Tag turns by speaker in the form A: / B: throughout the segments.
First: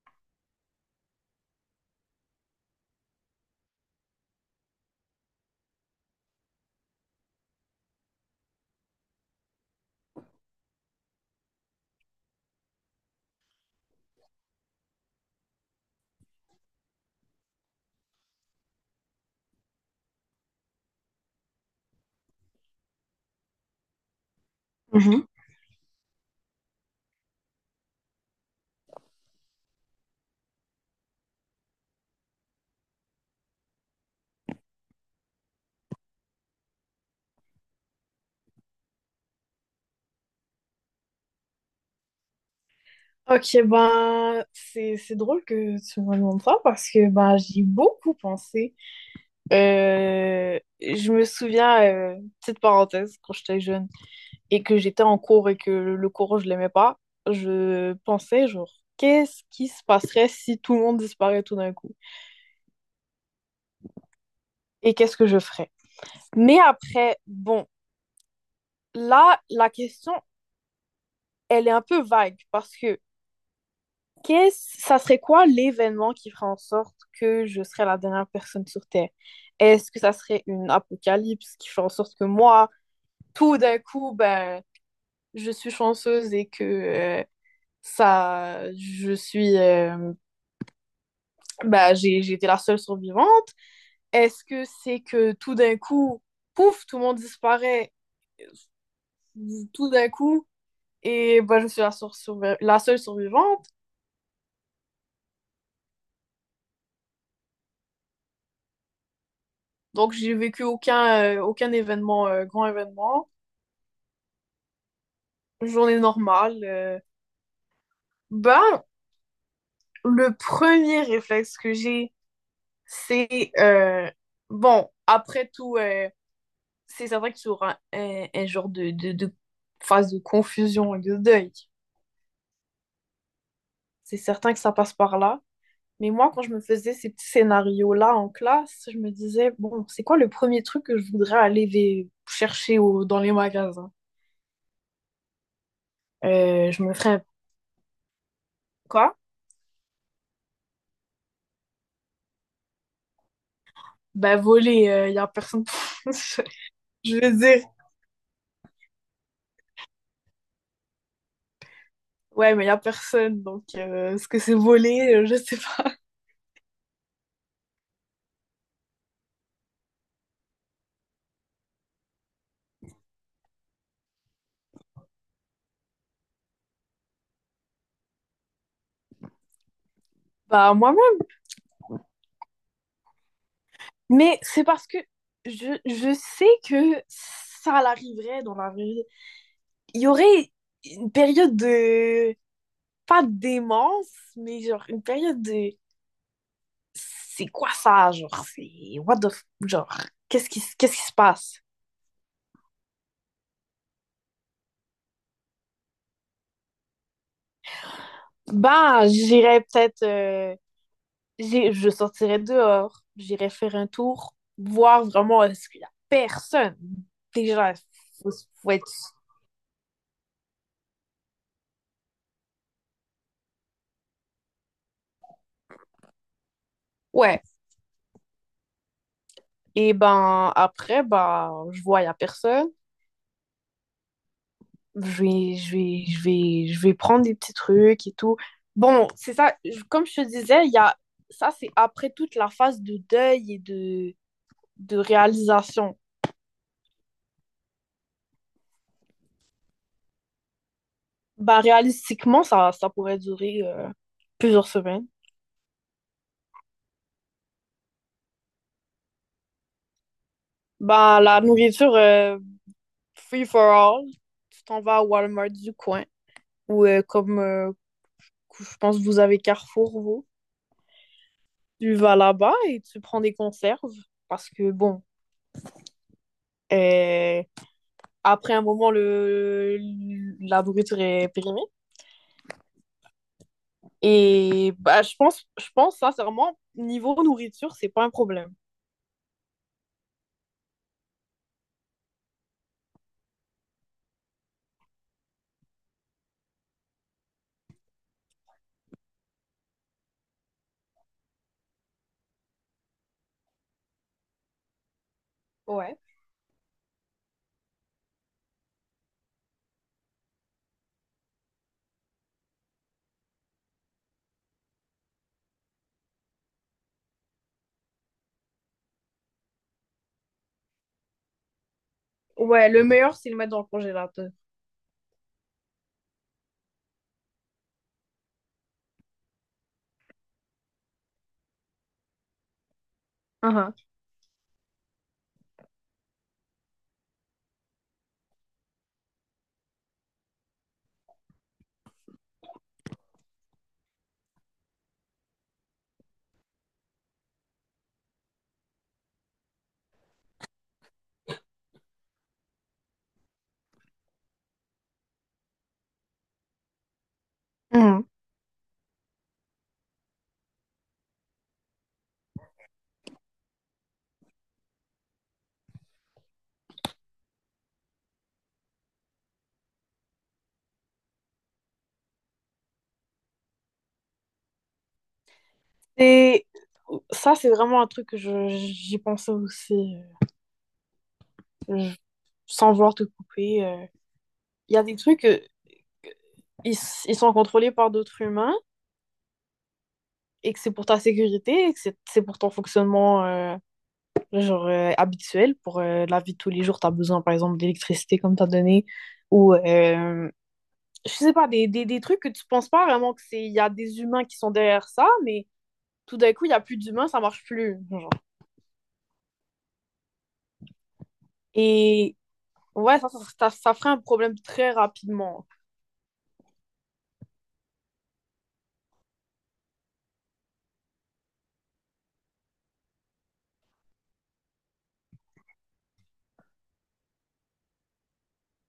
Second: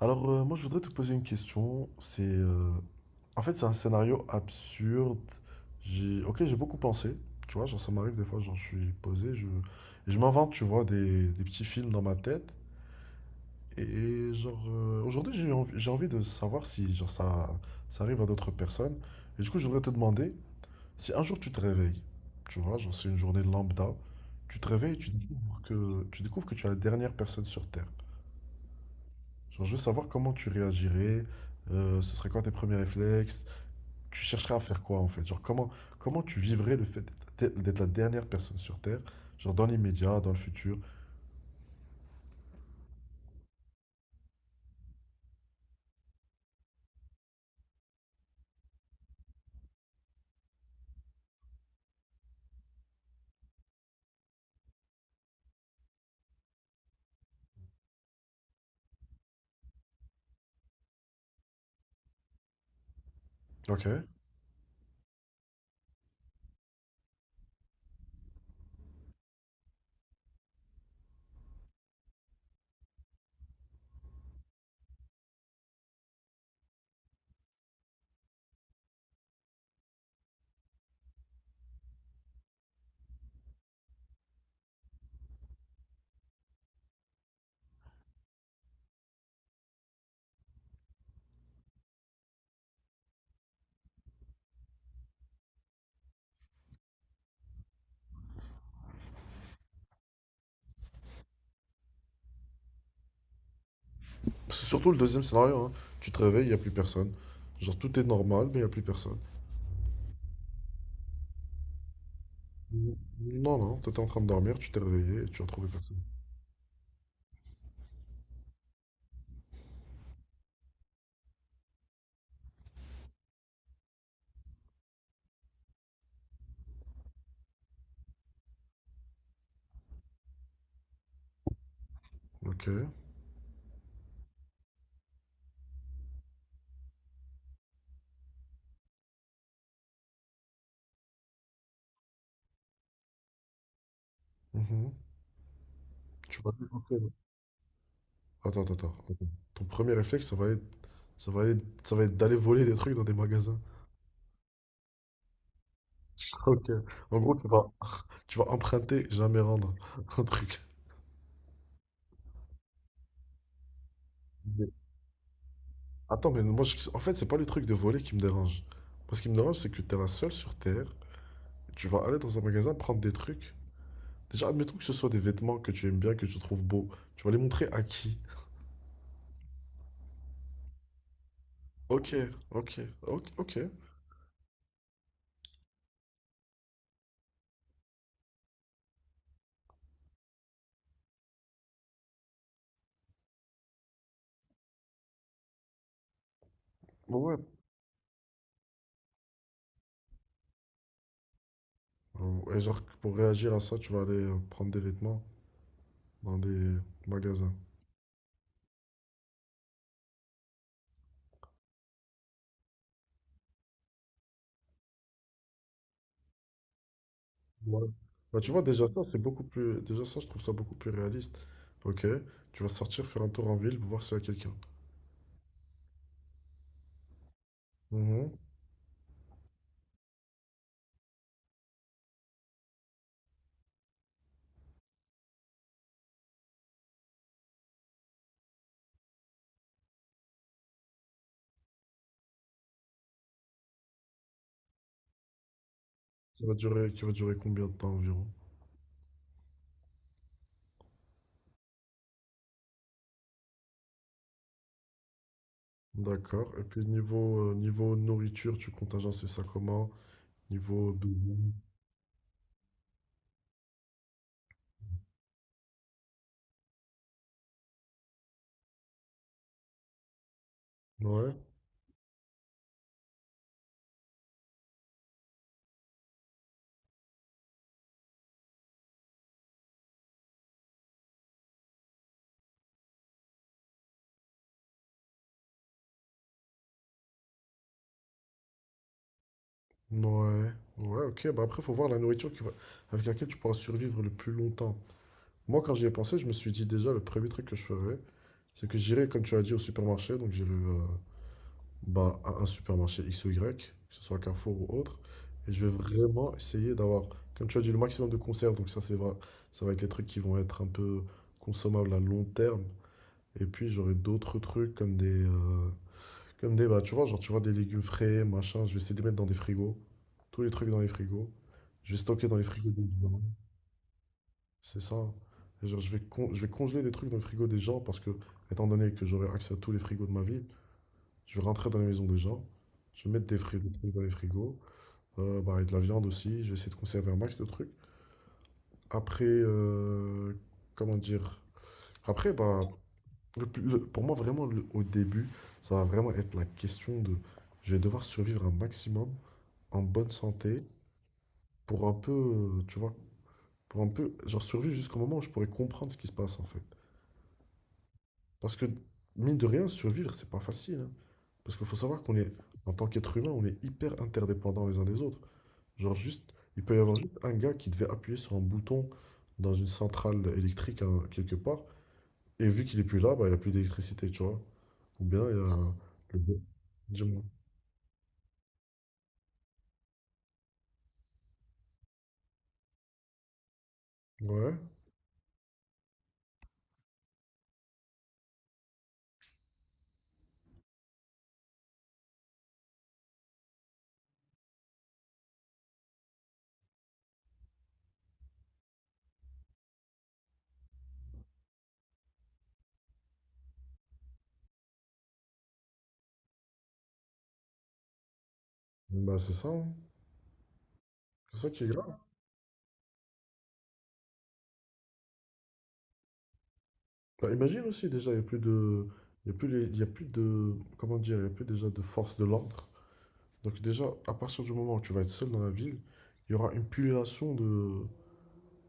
A: Alors, moi, je voudrais te poser une question. C'est, en fait, c'est un scénario absurde. J'ai, ok, j'ai beaucoup pensé. Tu vois, genre, ça m'arrive des fois, genre, je suis posé, et je m'invente, tu vois, des petits films dans ma tête. Et genre, aujourd'hui, j'ai envie de savoir si, genre, ça arrive à d'autres personnes. Et du coup, je voudrais te demander si un jour tu te réveilles, tu vois, genre, c'est une journée lambda, tu te réveilles et tu
B: Mhm.
A: découvres tu découvres que tu es la dernière personne sur Terre. Genre, je veux savoir comment tu réagirais, ce serait quoi tes premiers réflexes, tu chercherais à faire quoi en fait? Genre, comment tu vivrais le fait d'être la dernière personne sur Terre, genre dans l'immédiat, dans le futur.
B: Ok, ben, c'est drôle que tu me demandes ça parce que ben, j'y ai beaucoup pensé. Je me souviens, petite parenthèse, quand j'étais jeune et que j'étais en cours et que le cours, je l'aimais pas, je pensais, genre, qu'est-ce qui se passerait si tout le monde disparaît tout d'un coup?
A: Ok.
B: Et qu'est-ce que je ferais? Mais après, bon, là, la question, elle est un peu vague parce que ça serait quoi l'événement qui ferait en sorte que je serais la dernière personne sur Terre? Est-ce que ça serait une apocalypse qui ferait en sorte que moi, tout d'un coup, ben, je suis chanceuse et que ça, je suis, ben, j'ai été la seule survivante? Est-ce que c'est que tout d'un coup, pouf, tout le monde disparaît tout d'un coup et ben, je suis la seule survivante?
A: C'est surtout le deuxième scénario, hein. Tu te réveilles, il n'y a plus personne. Genre, tout est normal, mais il n'y a plus personne.
B: Donc, j'ai vécu aucun événement, grand événement.
A: Non, non, t'étais en train de dormir, tu t'es réveillé et tu as trouvé personne.
B: Journée normale. Ben, le premier réflexe que j'ai, c'est bon, après tout, c'est certain qu'il y aura un genre de phase de confusion et de deuil.
A: Ok.
B: C'est certain que ça passe par là. Mais moi, quand je me faisais ces petits scénarios-là en classe, je me disais, bon, c'est quoi le premier truc que je voudrais aller chercher dans les magasins?
A: Mhm. Tu vas
B: Je me
A: dépenser, là.
B: ferais
A: Attends, attends, attends.
B: quoi?
A: attends. Ton premier réflexe, ça va être, ça va être d'aller voler des trucs dans des magasins.
B: Ben, voler, il y a personne.
A: Ok.
B: Je
A: En gros,
B: veux
A: tu
B: dire,
A: vas, tu vas emprunter, jamais rendre un truc.
B: ouais, mais il n'y a personne, donc est-ce que c'est
A: Mais-
B: volé? Je sais pas.
A: Attends, mais moi, en fait, c'est pas le truc de voler qui me dérange. Moi, ce qui me dérange, c'est que t'es la seule sur Terre. Tu vas aller dans un magasin prendre des trucs. Déjà, admettons que ce soit des vêtements que tu aimes bien, que tu trouves beaux. Tu vas les montrer à qui?
B: Bah, moi-même.
A: Ok, ok.
B: Mais c'est parce que je sais que ça l'arriverait dans la vraie vie. Il y aurait une période de pas de démence, mais genre une période de
A: Ouais.
B: c'est quoi ça, genre? C'est what the genre, qu'est-ce qui se passe?
A: Et genre, pour réagir à ça, tu vas aller prendre des vêtements dans des magasins.
B: Ben, j'irais peut-être, je sortirais dehors, j'irais faire un tour, voir vraiment est-ce qu'il y a personne. Déjà,
A: Ouais.
B: faut,
A: Bah, tu vois,
B: faut
A: déjà
B: être.
A: ça, c'est beaucoup plus. Déjà ça, je trouve ça beaucoup plus réaliste. Ok, tu vas sortir, faire un tour en ville, voir s'il y a quelqu'un.
B: Ouais.
A: Mhm.
B: Et ben après, ben, je vois, il y a personne. Je vais prendre des petits trucs et tout. Bon, c'est ça, comme je te disais, il y a ça, c'est après toute la phase de deuil et de réalisation.
A: Qui va durer combien de temps environ?
B: Ben, réalistiquement, ça pourrait durer plusieurs semaines.
A: D'accord. Et puis niveau nourriture, tu comptes agencer ça comment? Niveau
B: Ben,
A: doudou.
B: la nourriture, free for all, tu t'en vas à Walmart du coin ou comme je pense que vous avez Carrefour, vous.
A: Ouais,
B: Tu vas là-bas et tu prends des conserves parce que bon, euh, après un moment, la nourriture est périmée. Et bah, je pense sincèrement, niveau nourriture, c'est pas un problème.
A: ouais, ouais, ok. Bah après, faut voir la nourriture qui va... avec laquelle tu pourras survivre le plus longtemps. Moi, quand j'y ai pensé, je me suis dit déjà, le premier truc que je ferais, c'est que j'irai, comme tu as dit, au supermarché. Donc j'irai. Bah, à un supermarché X ou Y, que ce soit Carrefour ou autre. Et je vais
B: Ouais.
A: vraiment essayer d'avoir, comme tu as dit, le maximum de conserves. Donc ça, c'est vrai, ça va être les trucs qui vont être un peu consommables à long terme. Et puis j'aurai d'autres trucs comme des, bah, tu vois, genre tu vois des légumes frais, machin. Je vais essayer de les mettre dans des frigos, tous les trucs dans les frigos. Je vais stocker dans les
B: Ouais,
A: frigos des
B: le meilleur,
A: gens.
B: c'est de le mettre dans le congélateur.
A: C'est ça. Et genre, je vais congeler des trucs dans le frigo des gens parce que, étant donné que j'aurai accès à tous les frigos de ma ville, je vais rentrer dans les maisons des gens. Je vais mettre des
B: Uh-huh.
A: trucs dans les frigos. Bah, et de la viande aussi. Je vais essayer de conserver un max de trucs. Après, comment dire? Après, bah, pour moi, vraiment, au début, ça va vraiment être la question de... Je vais devoir survivre un maximum en bonne santé pour un peu, tu vois, pour un peu, genre survivre jusqu'au moment où je pourrais comprendre ce qui se passe, en fait.
B: Mhm.
A: Parce que, mine de rien, survivre, c'est pas facile, hein. Parce qu'il faut savoir en tant qu'être humain, on est hyper interdépendants les uns des autres. Genre juste, il peut y avoir juste un gars qui devait appuyer sur un bouton dans une centrale électrique hein, quelque part, et vu qu'il est plus là, bah, il n'y a plus d'électricité, tu vois. Ou bien il y a le... bo-
B: Et
A: Dis-moi.
B: ça, c'est vraiment un truc que j'y pensais aussi, sans vouloir te couper. euh,
A: Ouais,
B: il y a des trucs, ils, ils sont contrôlés par d'autres humains et que c'est pour ta sécurité et que c'est pour ton fonctionnement genre, habituel. Pour la vie de tous les jours, tu as besoin, par exemple, d'électricité, comme tu as donné, ou je sais pas, des trucs que tu penses pas vraiment que il y a des humains qui sont derrière ça, mais tout d'un coup, il y a plus d'humains, ça marche plus, genre.
A: Bon, bah c'est ça, hein. C'est ça qui est grave.
B: Et ouais, ça ferait un problème très rapidement.
A: Bah, imagine aussi déjà, il n'y a plus de... il y a plus de... Comment dire? Il n'y a plus déjà de force de l'ordre. Donc déjà, à partir du moment où tu vas être seul dans la ville, il y aura une pullulation de,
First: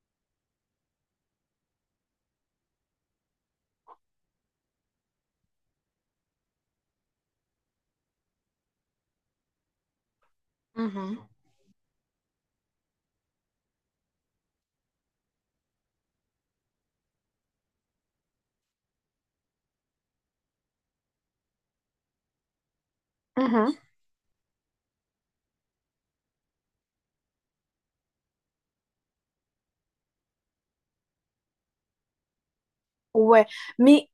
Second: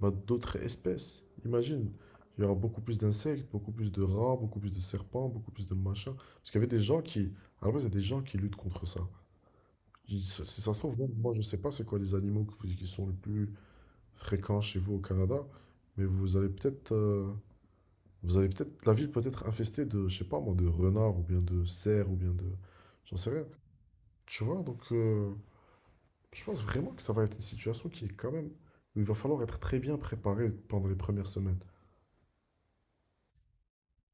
A: bah, d'autres espèces. Imagine, il y aura beaucoup plus d'insectes, beaucoup plus de rats, beaucoup plus de serpents, beaucoup plus de machins. Parce qu'il y avait des gens qui, à la base, il y a des gens qui luttent contre ça. Si si ça se trouve, même
B: Mhm.
A: moi je ne sais pas c'est quoi les animaux qui sont les plus fréquents chez vous au Canada, mais vous allez peut-être, la ville peut être infestée de, je sais pas moi, de renards ou bien de cerfs ou bien de, j'en sais rien.
B: Mhm.
A: Tu vois, donc je pense vraiment que ça va être une situation qui est quand même où il va falloir être très bien préparé pendant les premières semaines.
B: Ouais, mais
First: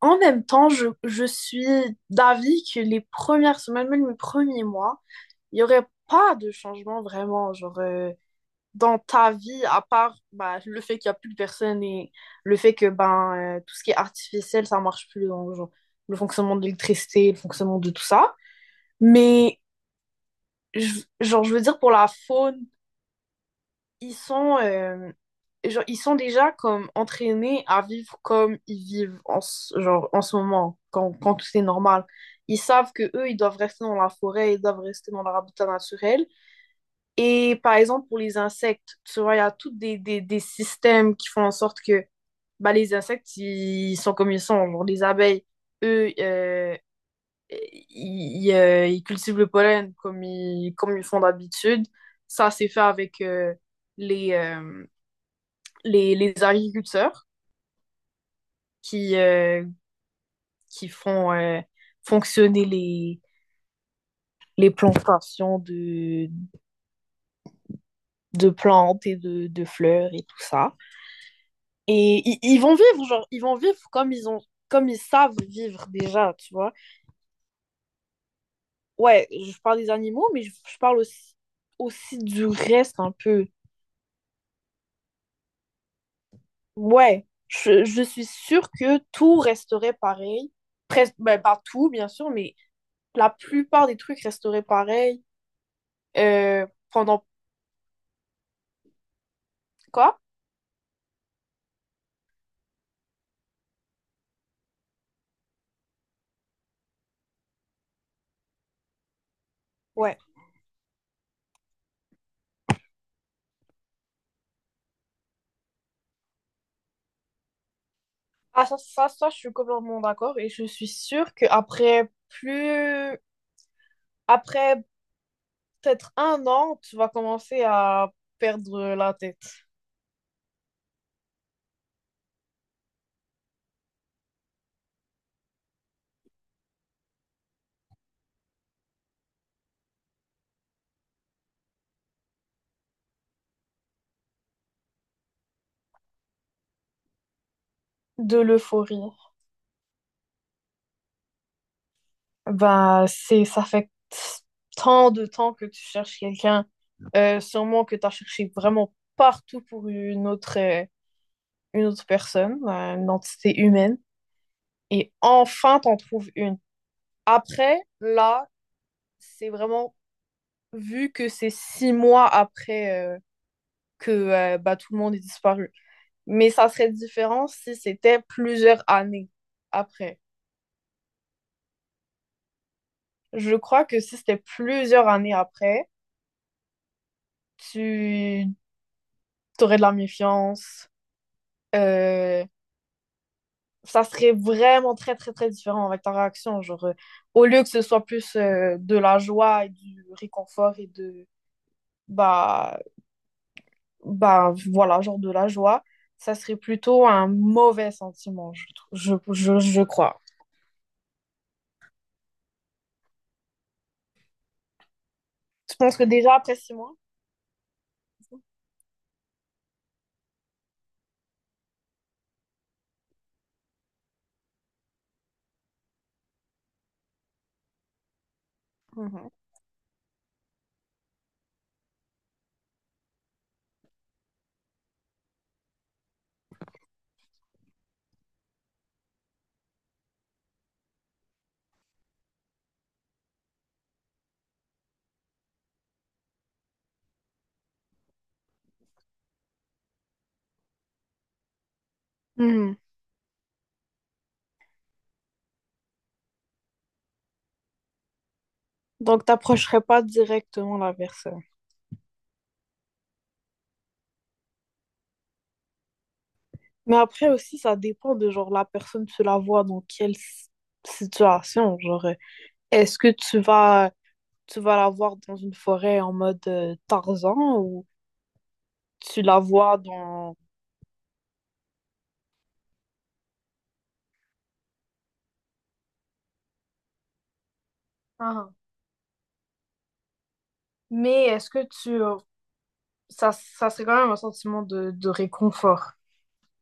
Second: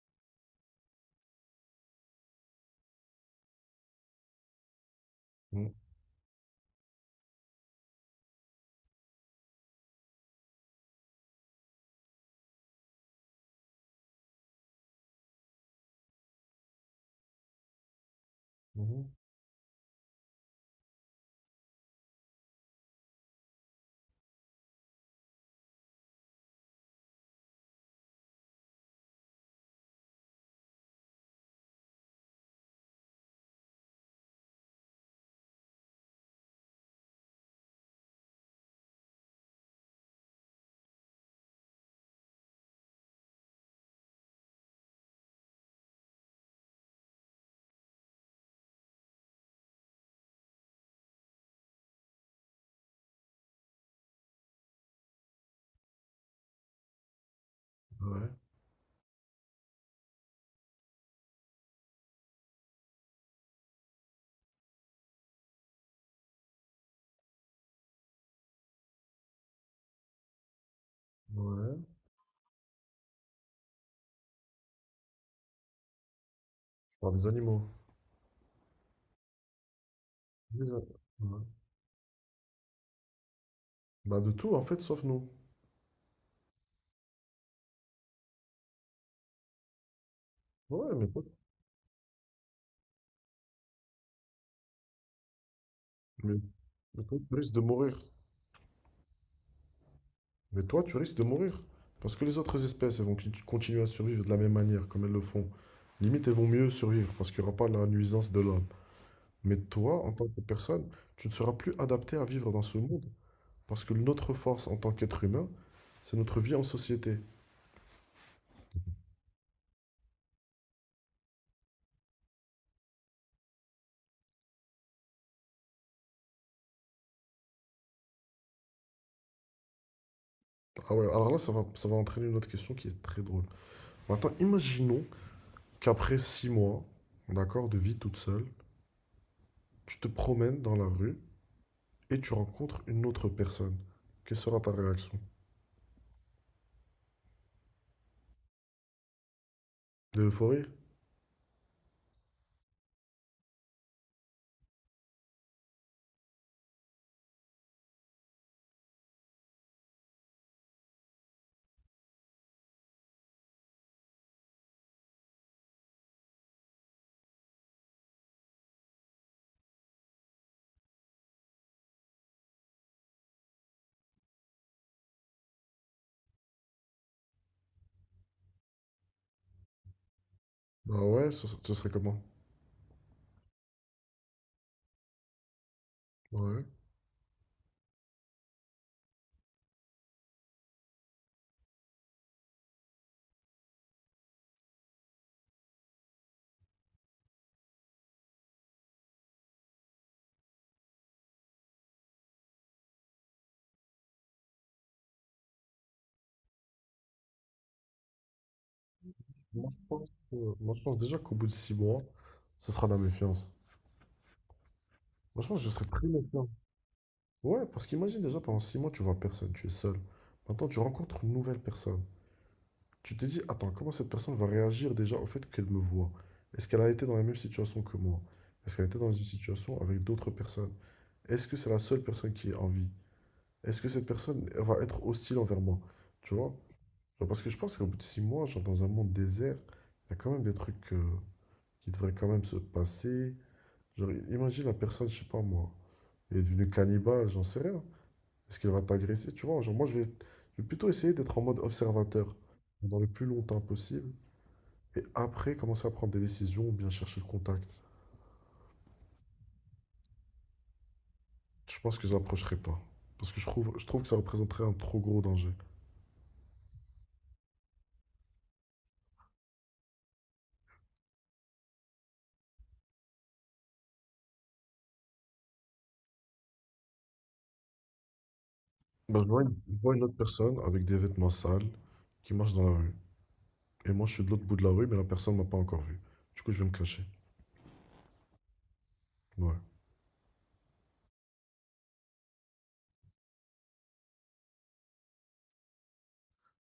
B: en même temps, je suis d'avis que les premières semaines, même les premiers mois, il n'y
A: Mhm.
B: aurait pas de changement vraiment, genre, dans ta vie, à part bah, le fait qu'il n'y a plus de personnes et le fait que ben, tout ce qui est artificiel, ça ne marche plus dans genre, le fonctionnement de l'électricité, le fonctionnement de tout ça.
A: Mhm.
B: Mais, genre, je veux dire, pour la faune, ils sont, genre, ils sont déjà comme entraînés à vivre comme ils vivent en, genre, en ce moment, quand, tout est normal. Ils savent que eux, ils doivent rester dans la forêt, ils doivent rester dans leur habitat naturel. Et par exemple, pour les insectes, tu vois, il y a tous des systèmes qui font en sorte que bah, les insectes, ils sont comme ils sont. Genre, les abeilles, eux, ils cultivent le pollen comme comme ils font d'habitude. Ça, c'est fait avec les, euh, les agriculteurs
A: Ouais,
B: qui, euh, qui font fonctionner les plantations de plantes et de fleurs et tout ça.
A: ouais.
B: Et ils vont vivre, genre, ils vont vivre comme comme ils savent vivre déjà, tu vois.
A: Je parle des animaux.
B: Ouais, je parle des animaux, mais je,
A: Des
B: je
A: a-
B: parle aussi,
A: ouais.
B: aussi du reste un peu.
A: Bah de tout en fait, sauf nous.
B: Ouais, je suis sûre que tout resterait pareil.
A: Ouais,
B: Presque, ben, pas tout, bien sûr, mais la plupart des trucs resteraient pareils
A: mais-
B: euh,
A: mais toi,
B: pendant
A: tu risques de mourir.
B: quoi?
A: Mais toi, tu risques de mourir. Parce que les autres espèces, elles vont continuer à survivre de la même manière, comme elles le font. Limite, elles vont mieux survivre, parce qu'il n'y aura pas la nuisance de l'homme. Mais toi, en
B: Ouais.
A: tant que personne, tu ne seras plus adapté à vivre dans ce monde. Parce que notre force en tant qu'être humain, c'est notre vie en société.
B: Ah, ça, je suis complètement d'accord et je suis sûre qu'après plus, après peut-être 1 an, tu vas commencer à perdre la tête
A: Ah ouais, alors là, ça va entraîner une autre question qui est très drôle. Maintenant, imaginons qu'après 6 mois, d'accord, de vie toute seule, tu te promènes dans la rue et tu rencontres une autre personne. Quelle sera ta réaction?
B: de l'euphorie.
A: De l'euphorie?
B: Bah, ça fait tant de temps que tu cherches quelqu'un, sûrement que tu as cherché vraiment partout pour une autre personne, une entité humaine, et enfin t'en trouves une. Après, là, c'est vraiment vu que c'est 6 mois après que bah, tout le monde est disparu. Mais ça serait différent si c'était plusieurs années après.
A: Bah ouais, ce serait comment?
B: Je crois que si c'était plusieurs années après,
A: Bah ouais.
B: tu aurais de la méfiance. euh, ça serait vraiment très, très, très différent avec ta réaction. Genre, au lieu que ce soit plus de la joie et du réconfort et bah, voilà, genre de la joie, ça serait plutôt un mauvais sentiment, je, trou-
A: Moi,
B: je crois.
A: moi, je pense déjà qu'au bout de 6 mois, ce sera la méfiance. Moi, je pense que je
B: Tu
A: serais
B: penses que
A: très
B: déjà
A: méfiant.
B: après 6 mois?
A: Ouais, parce qu'imagine déjà, pendant 6 mois, tu vois personne, tu es seul. Maintenant, tu rencontres une nouvelle personne. Tu t'es dit, attends, comment cette personne va réagir déjà au fait qu'elle me voit? Est-ce qu'elle a été dans la même situation que moi? Est-ce qu'elle a été dans une
B: Mhm.
A: situation avec d'autres personnes? Est-ce que c'est la seule personne qui est en vie? Est-ce que cette personne elle va être hostile envers moi? Tu vois? Genre, parce que je pense qu'au bout de six mois, genre dans un monde désert, il y a quand même des trucs qui devraient quand même se passer. Genre, imagine la personne, je sais pas moi, elle est devenue cannibale, j'en sais rien. Est-ce qu'elle va t'agresser? Tu vois? Genre, moi, je vais plutôt essayer d'être en mode observateur
B: Mhm.
A: pendant le plus longtemps possible et après, commencer à prendre des décisions ou bien chercher le contact.
B: Donc, t'approcherais pas directement la personne.
A: Je pense que je n'approcherai pas. Parce que je trouve que ça représenterait un trop gros danger.
B: Mais après aussi, ça dépend de genre la personne, tu la vois dans quelle situation. Genre, est-ce que tu vas la voir dans une forêt en mode Tarzan ou
A: Ben,
B: tu la
A: je
B: vois
A: vois une autre
B: dans.
A: personne avec des vêtements sales qui marche dans la rue. Et moi, je suis de l'autre bout de la rue, mais la personne m'a pas encore vu. Du coup, je vais me cacher.
B: Ah.
A: Ouais.
B: Mais est-ce que ça, ça serait quand même un sentiment de réconfort.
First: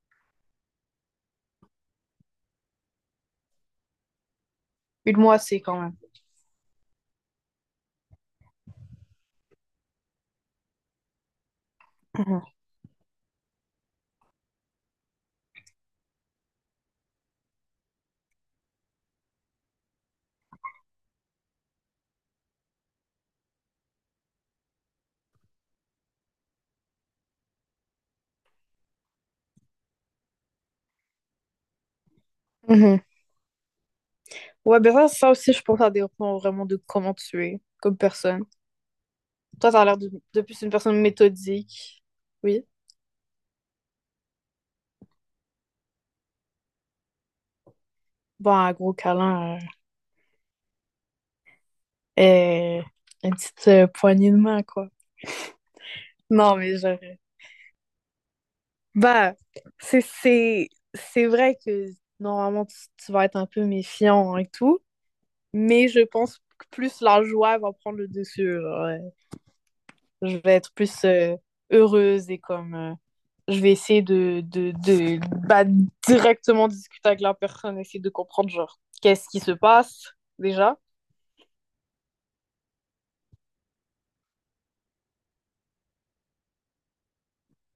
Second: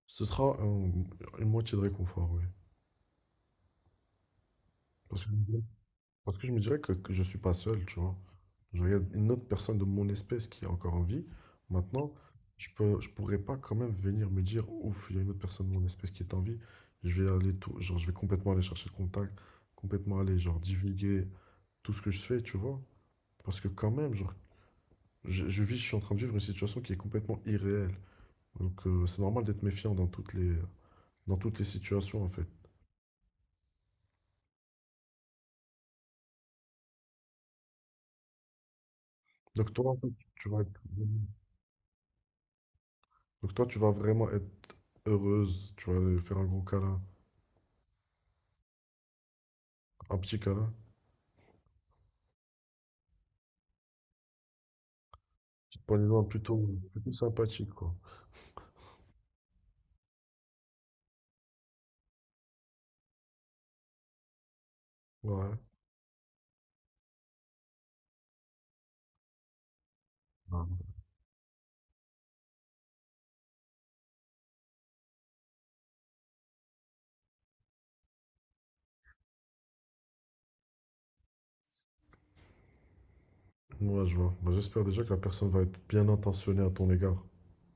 A: Ce sera un- une moitié de réconfort, oui.
B: Une
A: Parce que
B: moitié quand même.
A: Parce que je me dirais que je suis pas seul, tu vois. Je regarde une autre personne de mon espèce qui est encore en vie. Maintenant,
B: Mhm.
A: je pourrais pas quand même venir me dire, ouf, il y a une autre personne de mon espèce qui est en vie. Je vais aller tout, genre, je vais complètement aller chercher le contact, complètement aller, genre, divulguer tout ce que je fais, tu vois. Parce que quand même, genre, je suis en train de vivre une situation qui est complètement irréelle. Donc, c'est normal d'être méfiant dans dans toutes les situations, en fait.
B: Mhm. Ouais, ben ça aussi, je pense que ça dépend vraiment de comment tu es comme personne. Toi,
A: Donc,
B: t'as
A: toi, en
B: l'air de,
A: fait,
B: de
A: tu vas
B: plus une
A: être...
B: personne méthodique. Oui.
A: Donc toi, tu vas vraiment être heureuse, tu vas lui faire un gros câlin,
B: Bon, un gros câlin
A: un petit câlin,
B: et une petite poignée de main, quoi.
A: petite poignée de main
B: Non,
A: plutôt,
B: mais
A: plutôt sympathique, quoi.
B: bah, c'est, c'est, c'est vrai que normalement, tu vas être un peu méfiant et tout,
A: Ouais.
B: mais je pense que plus la joie va prendre le dessus, genre, ouais. Je vais
A: Ouais,
B: être plus heureuse et je vais essayer de bah, directement discuter avec la personne, essayer de comprendre, genre, qu'est-ce qui se passe déjà.
A: Ouais, je vois. Bah, j'espère déjà que la personne va être bien intentionnée à ton égard,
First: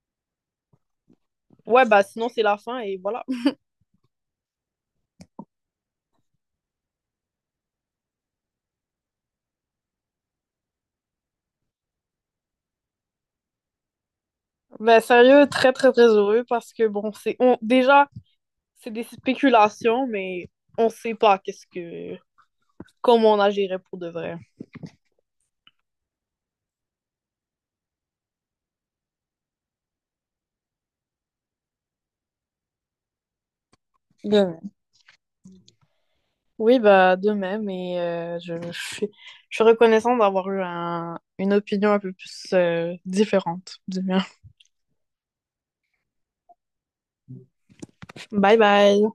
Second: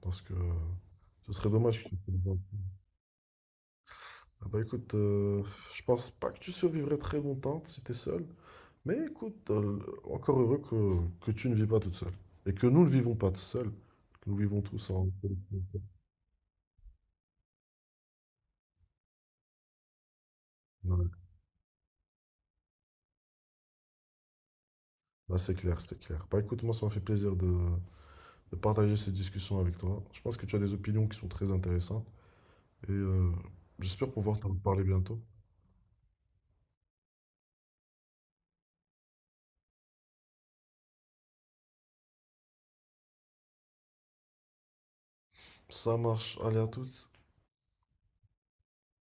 A: parce que ce serait dommage
B: Ouais,
A: que tu
B: bah
A: te
B: sinon,
A: fasses-
B: c'est la fin et voilà.
A: Ah bah écoute, je pense pas que tu survivrais très longtemps si t'es seule, mais écoute, encore heureux que tu ne vis pas toute seule, et que nous ne vivons pas tout seuls, que nous vivons tous
B: Bah,
A: en
B: sérieux, très,
A: collectivité.
B: très, très heureux parce que, bon, déjà, c'est des spéculations, mais on
A: Ouais.
B: sait pas qu'est-ce que comment on agirait pour de vrai.
A: Bah c'est clair, c'est clair. Bah écoute, moi ça m'a fait plaisir de partager ces discussions avec toi. Je pense que tu as des opinions qui sont très intéressantes et j'espère
B: De
A: pouvoir t'en
B: même.
A: parler bientôt.
B: Oui, bah de même, et je suis reconnaissante d'avoir eu une opinion un peu plus différente du mien.
A: Ça marche, allez à toutes.
B: Bye bye!